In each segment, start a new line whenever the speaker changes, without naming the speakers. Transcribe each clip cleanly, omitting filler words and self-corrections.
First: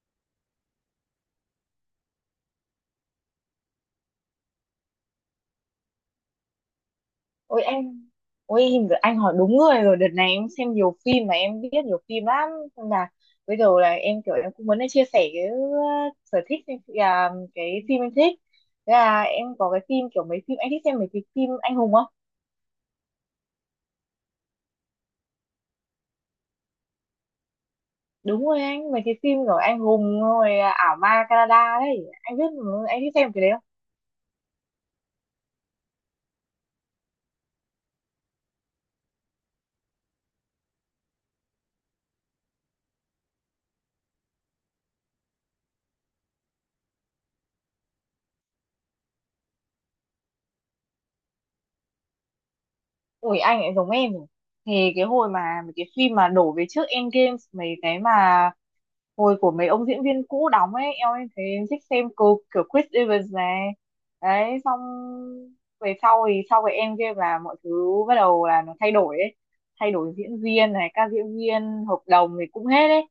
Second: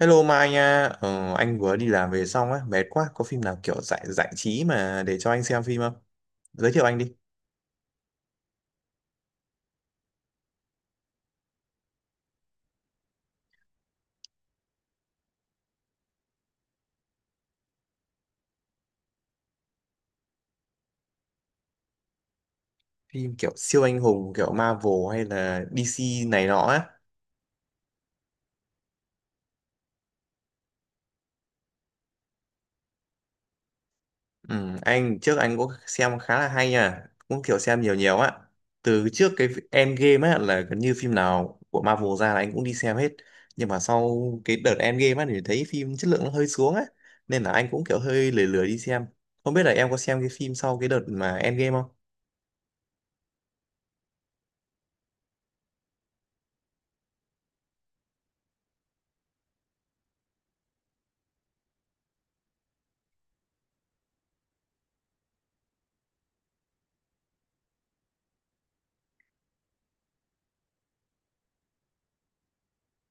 Hello Mai nha, anh vừa đi làm về xong á, mệt quá, có phim nào kiểu giải giải trí mà để cho anh xem phim không? Giới thiệu anh đi,
Ôi em Ôi, anh hỏi đúng người rồi. Đợt này em xem nhiều phim mà em biết nhiều phim lắm, nên là bây giờ là em kiểu em cũng muốn chia sẻ cái sở thích em- à, cái phim em thích. Thế là em có cái phim kiểu mấy phim, anh thích xem mấy cái phim anh hùng không?
phim kiểu siêu anh hùng, kiểu Marvel hay là DC này nọ á.
Đúng rồi anh, mấy cái phim kiểu anh hùng rồi à, ảo ma Canada đấy, anh biết mà, anh thích xem cái đấy.
Ừ, anh trước anh cũng xem khá là hay nha, cũng kiểu xem nhiều nhiều á. Từ trước cái Endgame á là gần như phim nào của Marvel ra là anh cũng đi xem hết. Nhưng mà sau cái đợt Endgame á thì thấy phim chất lượng nó hơi xuống á, nên là anh cũng kiểu hơi lười lười đi xem. Không biết là em có xem cái phim sau cái đợt mà Endgame không?
Ủi, anh ấy giống em rồi. Thì cái hồi mà mấy cái phim mà đổ về trước Endgame, mấy cái mà hồi của mấy ông diễn viên cũ đóng ấy, em thấy em thích xem cô kiểu Chris Evans này đấy. Xong về sau thì sau cái Endgame là mọi thứ bắt đầu là nó thay đổi ấy, thay đổi diễn viên này, các diễn viên hợp đồng thì cũng hết ấy,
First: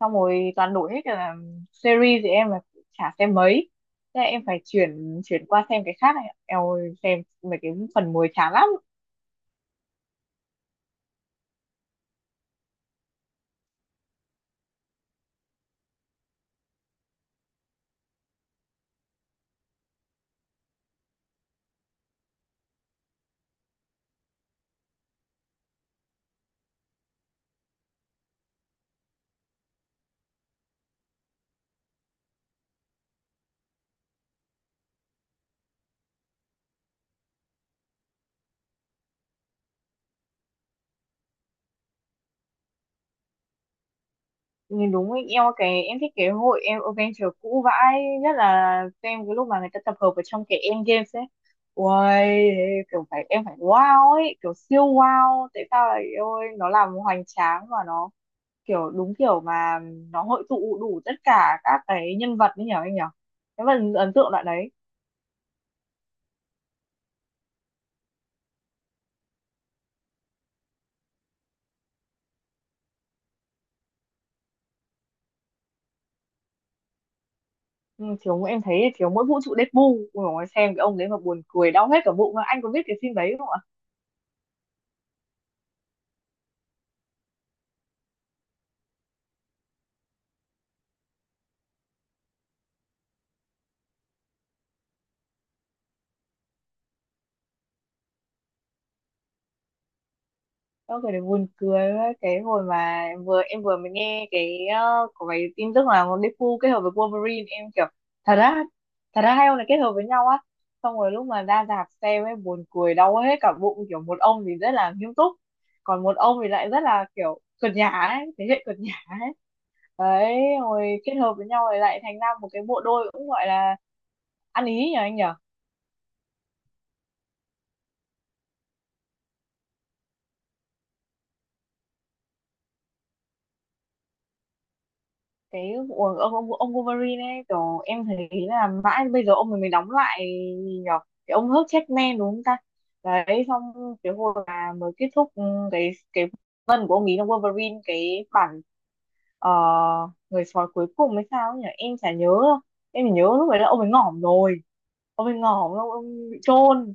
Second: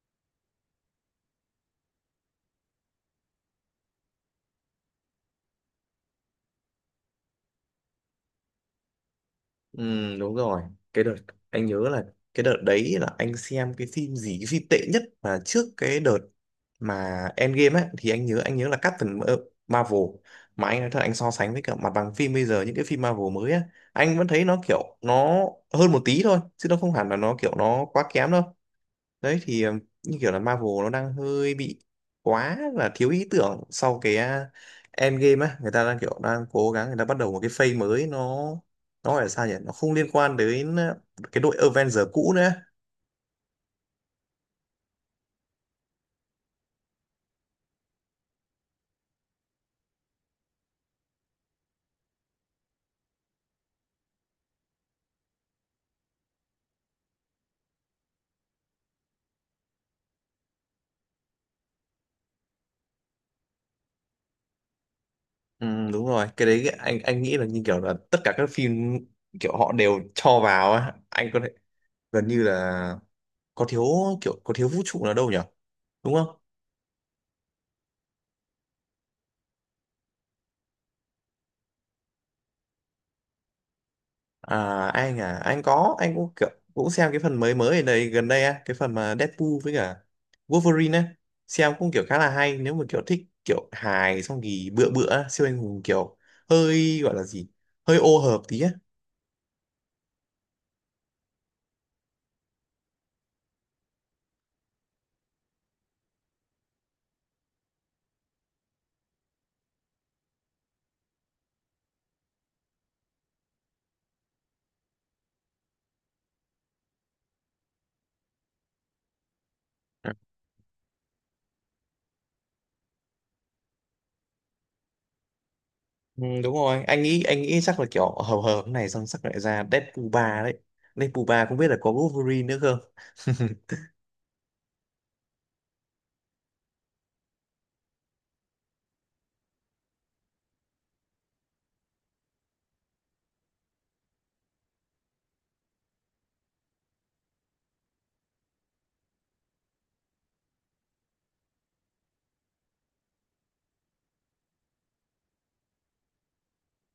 xong rồi toàn đổi hết cả là series thì em là chả xem mấy. Thế là em phải chuyển chuyển qua xem cái khác này em ơi, xem mấy cái phần mới chán lắm.
Ừ, đúng rồi. Cái đợt anh nhớ là cái đợt đấy là anh xem cái phim gì, cái phim tệ nhất mà trước cái đợt mà Endgame ấy thì anh nhớ là Marvel. Mà anh nói thật, anh so sánh với cả mặt bằng phim bây giờ, những cái phim Marvel mới á, anh vẫn thấy nó hơn một tí thôi chứ nó không hẳn là nó quá kém đâu. Đấy thì như kiểu là Marvel nó đang hơi bị quá là thiếu ý tưởng sau cái Endgame á, người ta đang kiểu đang cố gắng, người ta bắt đầu một cái phase mới, nó gọi là sao nhỉ, nó không liên quan đến cái đội Avenger cũ nữa.
Nhìn đúng ý, em cái em thích cái hội em adventure cũ vãi nhất là xem cái lúc mà người ta tập hợp ở trong cái Endgames ấy. Uầy, kiểu phải em phải wow ấy, kiểu siêu wow, tại sao lại ôi nó làm hoành tráng và nó kiểu đúng kiểu mà nó hội tụ đủ tất cả các cái nhân vật ấy, nhở anh nhở, cái phần ấn tượng đoạn đấy.
Ừ, đúng rồi, cái đấy anh nghĩ là như kiểu là tất cả các phim kiểu họ đều cho vào á, anh có thể gần như là có thiếu, kiểu có thiếu vũ trụ nào đâu nhỉ, đúng không?
Ừ, thiếu, em thấy thiếu mỗi vũ trụ Deadpool. Ui dồi ôi, xem cái ông đấy mà buồn cười đau hết cả bụng, anh có biết cái phim đấy không ạ?
À, anh à, anh có, anh cũng kiểu, cũng xem cái phần mới mới ở đây gần đây á, cái phần mà Deadpool với cả Wolverine á, xem cũng kiểu khá là hay nếu mà kiểu thích kiểu hài xong thì bựa bựa á, siêu anh hùng kiểu hơi gọi là gì, hơi ô hợp tí á.
Đó, cái đấy buồn cười quá. Cái hồi mà em vừa mới nghe cái có cái tin tức là con Deadpool kết hợp với Wolverine, em kiểu thật ra thật ra hai ông này kết hợp với nhau á. Xong rồi lúc mà ra rạp xem ấy, buồn cười đau hết cả bụng, kiểu một ông thì rất là nghiêm túc, còn một ông thì lại rất là kiểu cợt nhả ấy, thế hệ cợt nhả ấy đấy, rồi kết hợp với nhau rồi lại thành ra một cái bộ đôi cũng gọi là ăn ý nhỉ, anh nhỉ?
Ừ, đúng rồi, anh nghĩ chắc là kiểu hợp hợp này, xong chắc lại ra Deadpool 3 đấy. Deadpool 3 không biết là có Wolverine nữa không?
Cái của ông Wolverine ấy, kiểu em thấy là mãi bây giờ ông mình mới đóng lại, gì nhở, cái ông hớt checkman đúng không ta. Đấy xong, cái hồi mà mới kết thúc, ừ, cái phần của ông ấy trong Wolverine, cái bản ờ, người sói cuối cùng hay sao ấy nhỉ, em chả nhớ đâu. Em chỉ nhớ lúc đấy là ông ấy ngỏm rồi, ông ấy ngỏm, ông bị chôn.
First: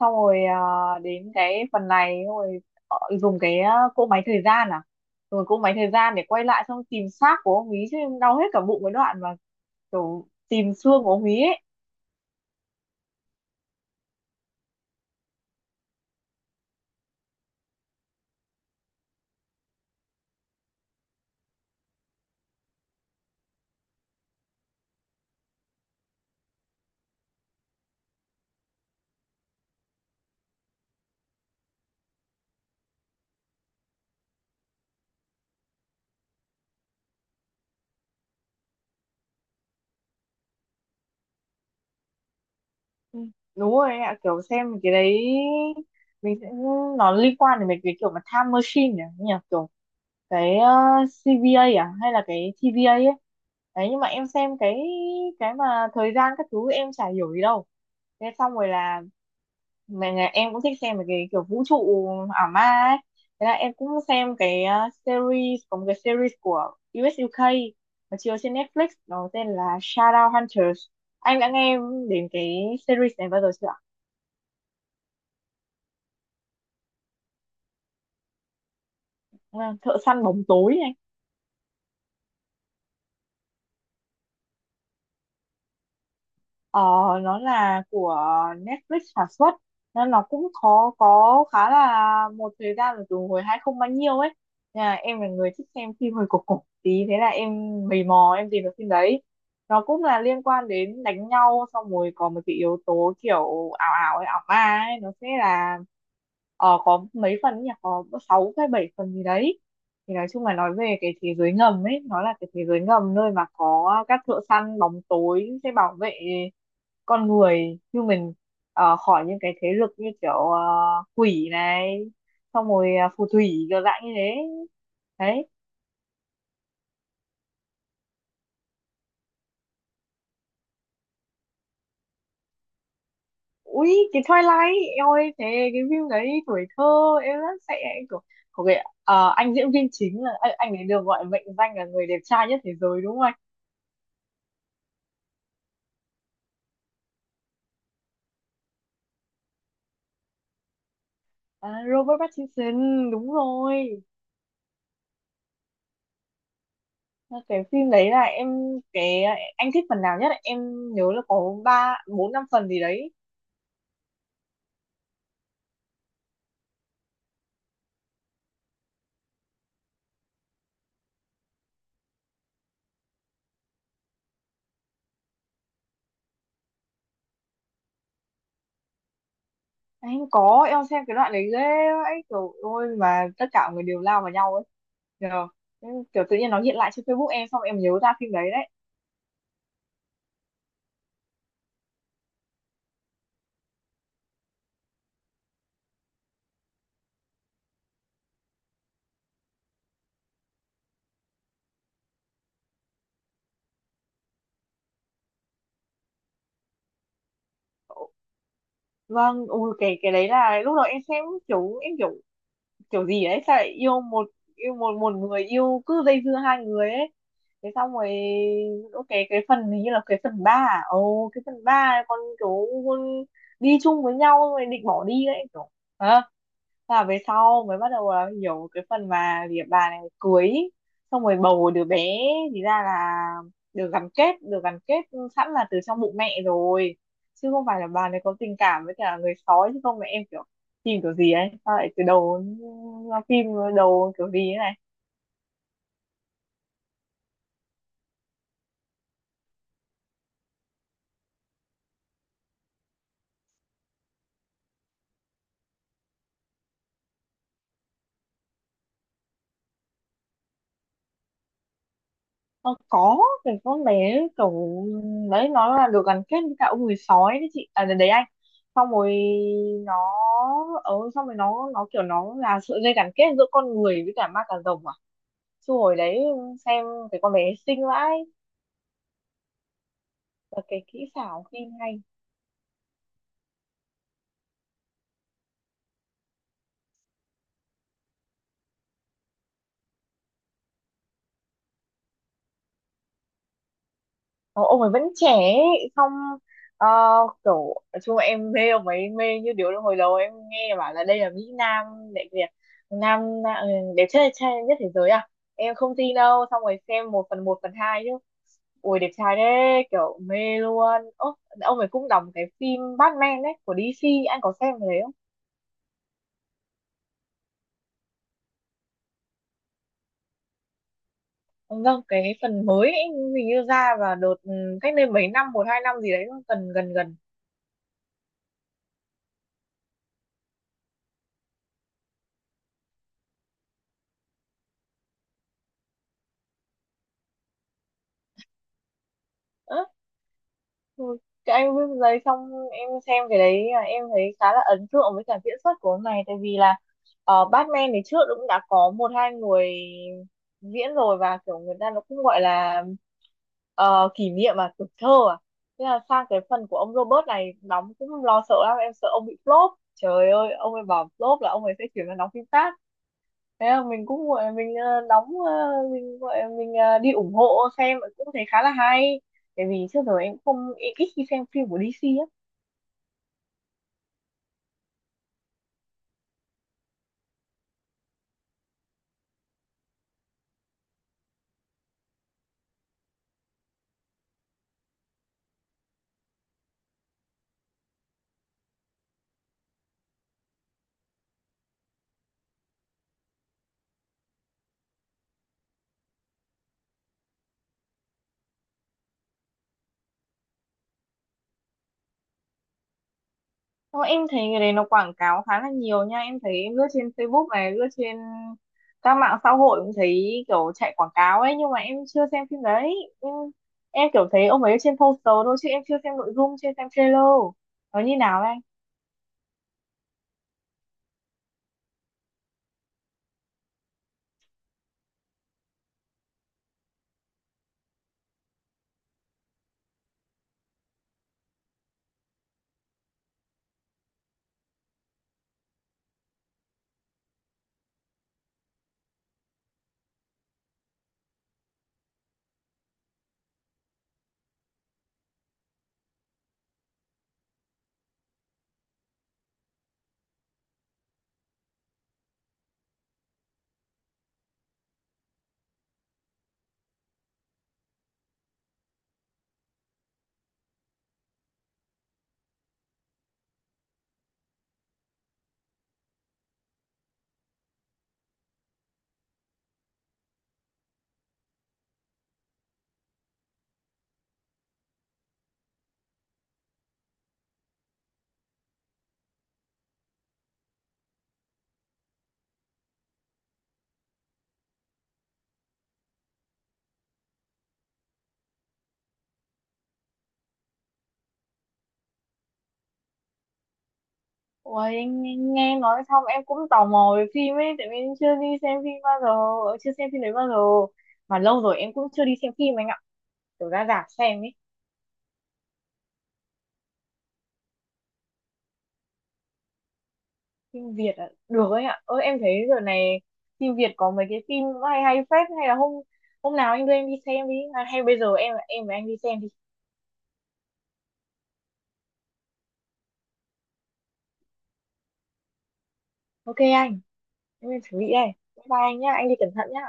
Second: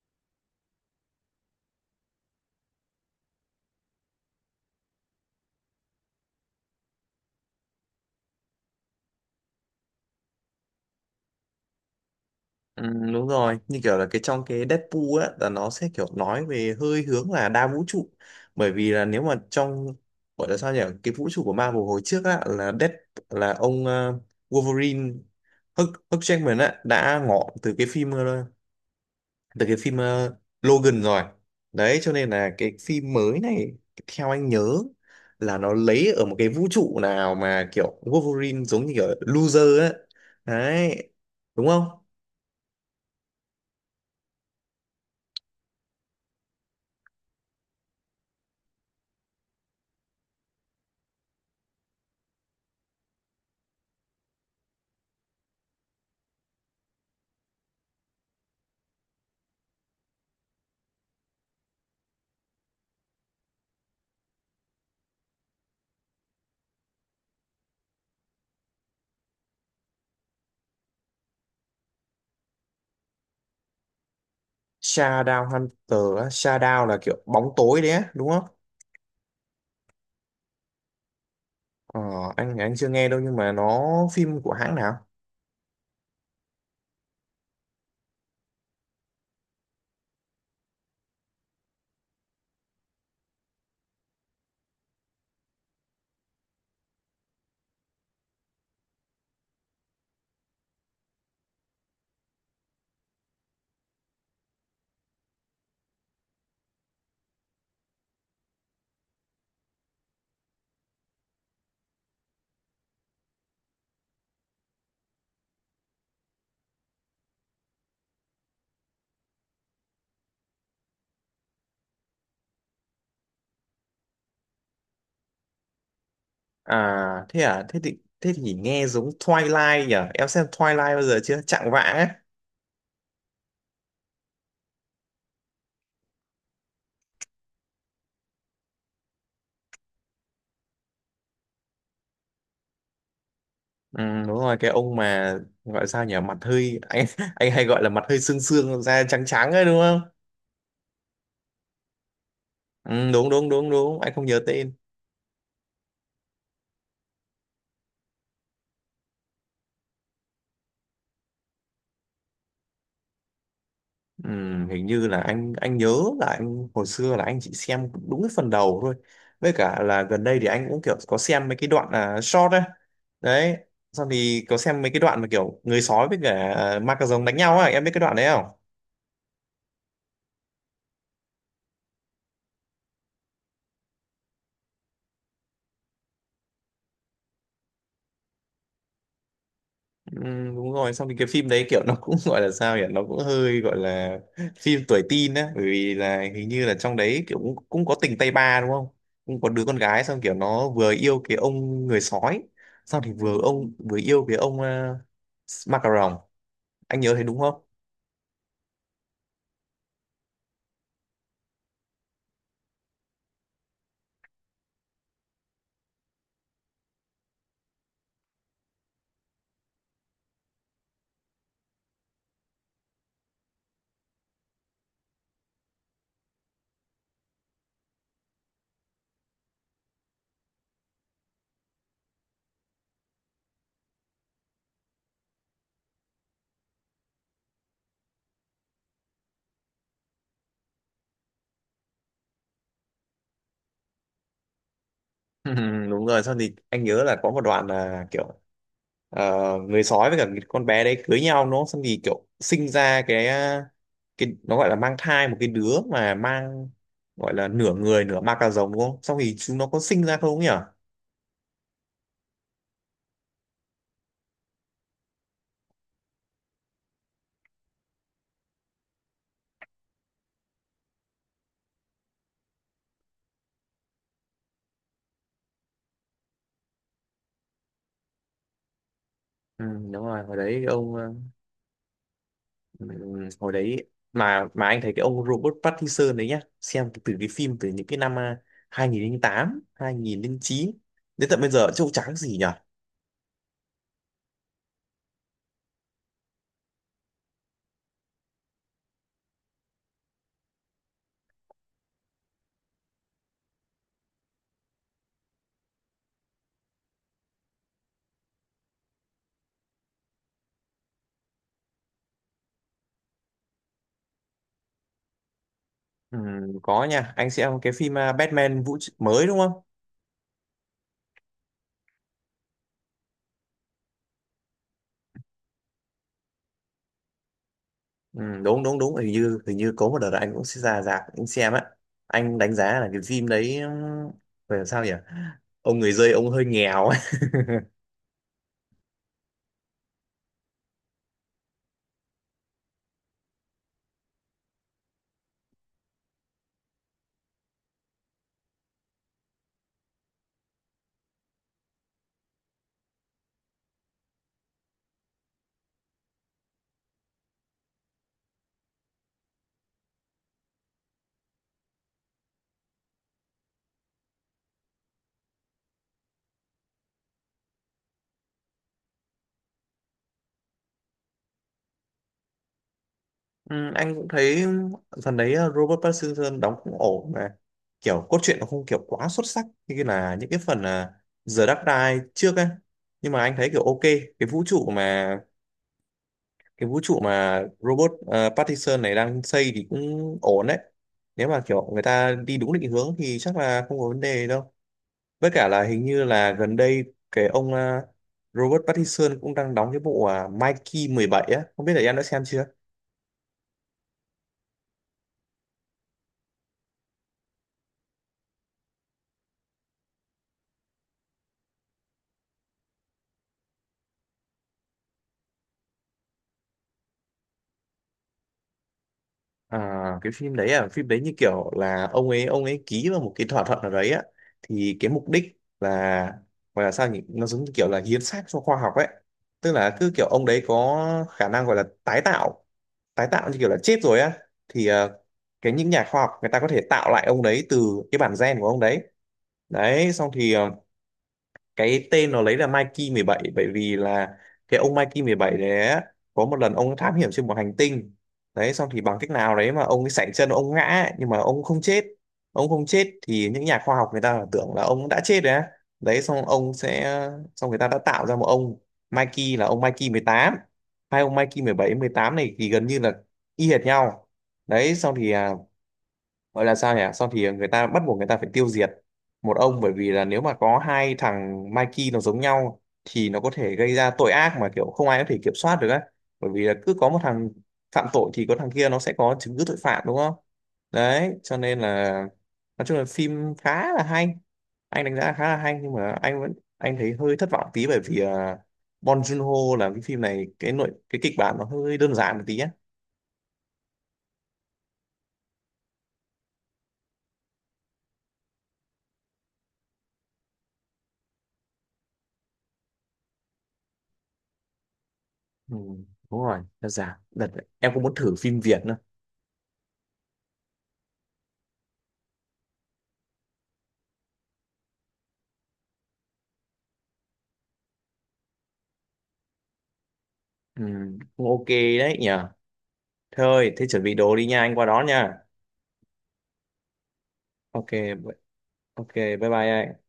Xong rồi đến cái phần này xong rồi dùng cái cỗ máy thời gian à, rồi cỗ máy thời gian để quay lại xong tìm xác của ông ý chứ, em đau hết cả bụng cái đoạn mà kiểu tìm xương của ông ý ấy.
Ừ, đúng rồi, như kiểu là cái trong cái Deadpool á là nó sẽ kiểu nói về hơi hướng là đa vũ trụ. Bởi vì là nếu mà trong gọi là sao nhỉ, cái vũ trụ của Marvel hồi trước á là Dead, là ông Wolverine, Hugh Jackman á, đã ngỏ từ cái phim từ cái phim Logan rồi. Đấy cho nên là cái phim mới này, theo anh nhớ là nó lấy ở một cái vũ trụ nào mà kiểu Wolverine giống như kiểu loser á, đấy, đúng không?
Ừ, đúng rồi ạ, kiểu xem cái đấy mình sẽ nó liên quan đến mấy cái kiểu mà time machine, nhỉ nhỉ kiểu cái CVA à hay là cái TVA ấy. Đấy nhưng mà em xem cái mà thời gian các thứ em chả hiểu gì đâu. Thế xong rồi là mà nhà em cũng thích xem mấy cái kiểu vũ trụ ảo ma ấy, thế là em cũng xem cái series, có một cái series của US UK mà chiếu trên Netflix nó tên là Shadow Hunters. Anh đã nghe đến cái series này bao giờ chưa ạ?
Shadow Hunter á, Shadow là kiểu bóng tối đấy á, đúng không?
À, Thợ săn bóng tối.
Ờ, anh chưa nghe đâu, nhưng mà nó phim của hãng nào?
Ờ, nó là của Netflix sản xuất nên nó cũng có khá là một thời gian rồi, từ hồi 2000 bao nhiêu ấy, nên là em là người thích xem phim hơi cổ cổ tí, thế là em mày mò em tìm được phim đấy. Nó cũng là liên quan đến đánh nhau, xong rồi có một cái yếu tố kiểu ảo ảo ấy, ảo ma ấy. Nó sẽ là ờ, có mấy phần nhỉ, có sáu hay bảy phần gì đấy, thì nói chung là nói về cái thế giới ngầm ấy, nó là cái thế giới ngầm nơi mà có các thợ săn bóng tối sẽ bảo vệ con người như mình ờ, khỏi những cái thế lực như kiểu quỷ này, xong rồi phù thủy kiểu dạng như thế đấy.
À thế à, thế thì nghe giống Twilight nhỉ? Em xem Twilight bao giờ chưa? Chạng vạng ấy.
Ui cái Twilight em ơi, thế cái phim đấy tuổi thơ em rất sẽ của, của cái anh diễn viên chính là anh ấy được gọi mệnh danh là người đẹp trai nhất thế giới đúng không anh?
Ừ, đúng rồi, cái ông mà gọi sao nhỉ, mặt hơi anh hay gọi là mặt hơi xương xương da trắng trắng ấy, đúng không?
À, Robert Pattinson.
Ừ, đúng
Đúng
đúng đúng
rồi,
đúng anh không nhớ tên.
cái phim đấy là em, cái anh thích phần nào nhất ạ? Em nhớ là có ba bốn năm phần gì đấy.
Ừ, hình như là anh nhớ là anh hồi xưa là anh chỉ xem đúng cái phần đầu thôi, với cả là gần đây thì anh cũng kiểu có xem mấy cái đoạn là short đấy. Đấy, xong thì có xem mấy cái đoạn mà kiểu người sói với cả ma cà rồng đánh nhau á, em biết cái đoạn đấy không?
Anh có em xem cái đoạn đấy ghê ấy, kiểu ôi mà tất cả mọi người đều lao vào nhau ấy. Nhờ. Nhưng kiểu tự nhiên nó hiện lại trên Facebook em, xong em nhớ ra phim đấy đấy.
Ừ, đúng rồi, xong thì cái phim đấy kiểu nó cũng gọi là sao nhỉ, nó cũng hơi gọi là phim tuổi teen á, bởi vì là hình như là trong đấy kiểu cũng có tình tay ba đúng không, cũng có đứa con gái xong kiểu nó vừa yêu cái ông người sói, xong thì vừa ông yêu cái ông ma, anh nhớ thấy đúng không?
Vâng, ui cái đấy là lúc đầu em xem kiểu em kiểu kiểu gì ấy, sao lại yêu một, yêu một một người, yêu cứ dây dưa hai người ấy. Thế xong rồi ok, cái phần hình như là cái phần ba à? Ồ cái phần ba, con kiểu con đi chung với nhau rồi định bỏ đi ấy kiểu, hả. Thế là về sau mới bắt đầu là hiểu cái phần mà việc bà này cưới xong rồi bầu đứa bé, thì ra là được gắn kết sẵn là từ trong bụng mẹ rồi, chứ không phải là bà này có tình cảm với cả người sói, chứ không mẹ em kiểu phim kiểu gì ấy sao lại từ đầu phim đầu kiểu gì ấy này.
Đúng rồi, xong thì anh nhớ là có một đoạn là kiểu ờ, người sói với cả cái con bé đấy cưới nhau nó, xong thì kiểu sinh ra cái cái nó gọi là mang thai một cái đứa mà mang gọi là nửa người nửa ma cà rồng đúng không, xong thì chúng nó có sinh ra không nhỉ?
Ờ, có, cái con bé kiểu đấy nó là được gắn kết với cả ông người sói đấy chị à, đấy anh. Xong rồi nó ờ xong rồi nó kiểu nó là sợi dây gắn kết giữa con người với cả ma cà rồng à, chứ hồi đấy xem cái con bé xinh vãi,
Ừ, đúng rồi, hồi đấy
và
cái
cái
ông
kỹ xảo phim hay.
ừ, hồi đấy mà anh thấy cái ông Robert Pattinson đấy nhá, xem từ cái phim từ những cái năm 2008 2009 đến tận bây giờ trông trắng gì nhỉ.
Ờ, ông ấy vẫn trẻ ấy. Xong ờ, kiểu nói chung là em mê ông ấy mê như điếu đồng, hồi đầu em nghe bảo là đây là Mỹ Nam đại Việt Nam, ừ, đẹp trai trai nhất thế giới à, em không tin đâu, xong rồi xem một phần hai chứ ui đẹp trai đấy kiểu mê luôn. Ố, ông ấy cũng đóng cái phim Batman đấy của DC, anh có xem cái đấy không
Ừ, có nha, anh xem cái phim Batman mới đúng không.
ông? Vâng, cái phần mới ấy, hình như ra vào đợt cách đây mấy năm, một hai năm gì đấy, gần gần gần.
Ừ, đúng đúng đúng, hình như có một đợt là anh cũng sẽ ra rạp anh xem á. Anh đánh giá là cái phim đấy phải làm sao nhỉ, ông người dơi ông hơi nghèo ấy.
Á, ừ, cái anh viết giấy, xong em xem cái đấy là em thấy khá là ấn tượng với cả diễn xuất của ông này, tại vì là ờ, Batman thì trước cũng đã có một hai người diễn rồi, và kiểu người ta nó cũng gọi là kỷ niệm à, tuổi thơ à. Thế là sang cái phần của ông Robert này đóng cũng lo sợ lắm, em sợ ông bị flop trời ơi, ông ấy bảo flop là ông ấy sẽ chuyển sang đóng phim khác. Thế là mình cũng gọi mình ờ, đóng ờ, mình gọi mình ờ, đi ủng hộ, xem cũng thấy khá là hay. Tại vì trước giờ em không, em ít khi xem phim của DC á.
Ừ, anh cũng thấy phần đấy Robert Pattinson đóng cũng ổn, mà kiểu cốt truyện nó không kiểu quá xuất sắc như cái là những cái phần The Dark Knight trước á, nhưng mà anh thấy kiểu ok. Cái vũ trụ mà cái vũ trụ mà robot Pattinson này đang xây thì cũng ổn đấy, nếu mà kiểu người ta đi đúng định hướng thì chắc là không có vấn đề đâu. Với cả là hình như là gần đây cái ông Robert Pattinson cũng đang đóng cái bộ Mikey 17 á, không biết là em đã xem chưa.
Xong em thấy người đấy nó quảng cáo khá là nhiều nha. Em thấy em lướt trên Facebook này, lướt trên các mạng xã hội cũng thấy kiểu chạy quảng cáo ấy. Nhưng mà em chưa xem phim đấy. Em, em kiểu thấy ông ấy trên poster thôi, chứ em chưa xem nội dung, chưa xem trailer. Nó như nào anh?
À, cái phim đấy à, phim đấy như kiểu là ông ấy ký vào một cái thỏa thuận nào đấy á, thì cái mục đích là gọi là sao nhỉ, nó giống như kiểu là hiến xác cho khoa học ấy. Tức là cứ kiểu ông đấy có khả năng gọi là tái tạo, tái tạo như kiểu là chết rồi á, thì cái những nhà khoa học người ta có thể tạo lại ông đấy từ cái bản gen của ông đấy. Đấy xong thì cái tên nó lấy là Mikey 17, bởi vì là cái ông Mikey 17 đấy á, có một lần ông thám hiểm trên một hành tinh, đấy xong thì bằng cách nào đấy mà ông ấy sảy chân ông ngã ấy, nhưng mà ông không chết. Ông không chết thì những nhà khoa học người ta tưởng là ông đã chết rồi á. Đấy xong ông sẽ, xong người ta đã tạo ra một ông Mikey là ông Mikey 18. Hai ông Mikey 17 18 này thì gần như là y hệt nhau. Đấy xong thì gọi là sao nhỉ, xong thì người ta bắt buộc người ta phải tiêu diệt một ông, bởi vì là nếu mà có hai thằng Mikey nó giống nhau thì nó có thể gây ra tội ác mà kiểu không ai có thể kiểm soát được á. Bởi vì là cứ có một thằng phạm tội thì có thằng kia nó sẽ có chứng cứ tội phạm đúng không. Đấy cho nên là nói chung là phim khá là hay, anh đánh giá khá là hay, nhưng mà anh vẫn anh thấy hơi thất vọng tí bởi vì Bong Joon-ho làm cái phim này cái nội cái kịch bản nó hơi đơn giản một tí á.
Ôi, em nghe nghe nói xong em cũng tò mò về phim ấy. Tại vì em chưa đi xem phim bao giờ, ờ, chưa xem phim đấy bao giờ. Mà lâu rồi em cũng chưa đi xem phim anh ạ. Kiểu ra rạp xem ấy.
Ừ, đúng rồi, đơn giản. Đợt, em cũng muốn thử phim Việt nữa.
Phim Việt ạ, được ấy ạ, ơ em thấy giờ này phim Việt có mấy cái phim hay hay phết, hay là hôm hôm nào anh đưa em đi xem đi, à, hay bây giờ em với anh đi xem đi.
Ừ, cũng ok đấy nhỉ. Thôi, thế chuẩn bị đồ đi nha, anh qua đón nha.
Ok anh,
Ok,
em chuẩn bị đây, bye bye
ok,
anh nhá,
bye
anh đi
bye
cẩn thận
anh.
nhá.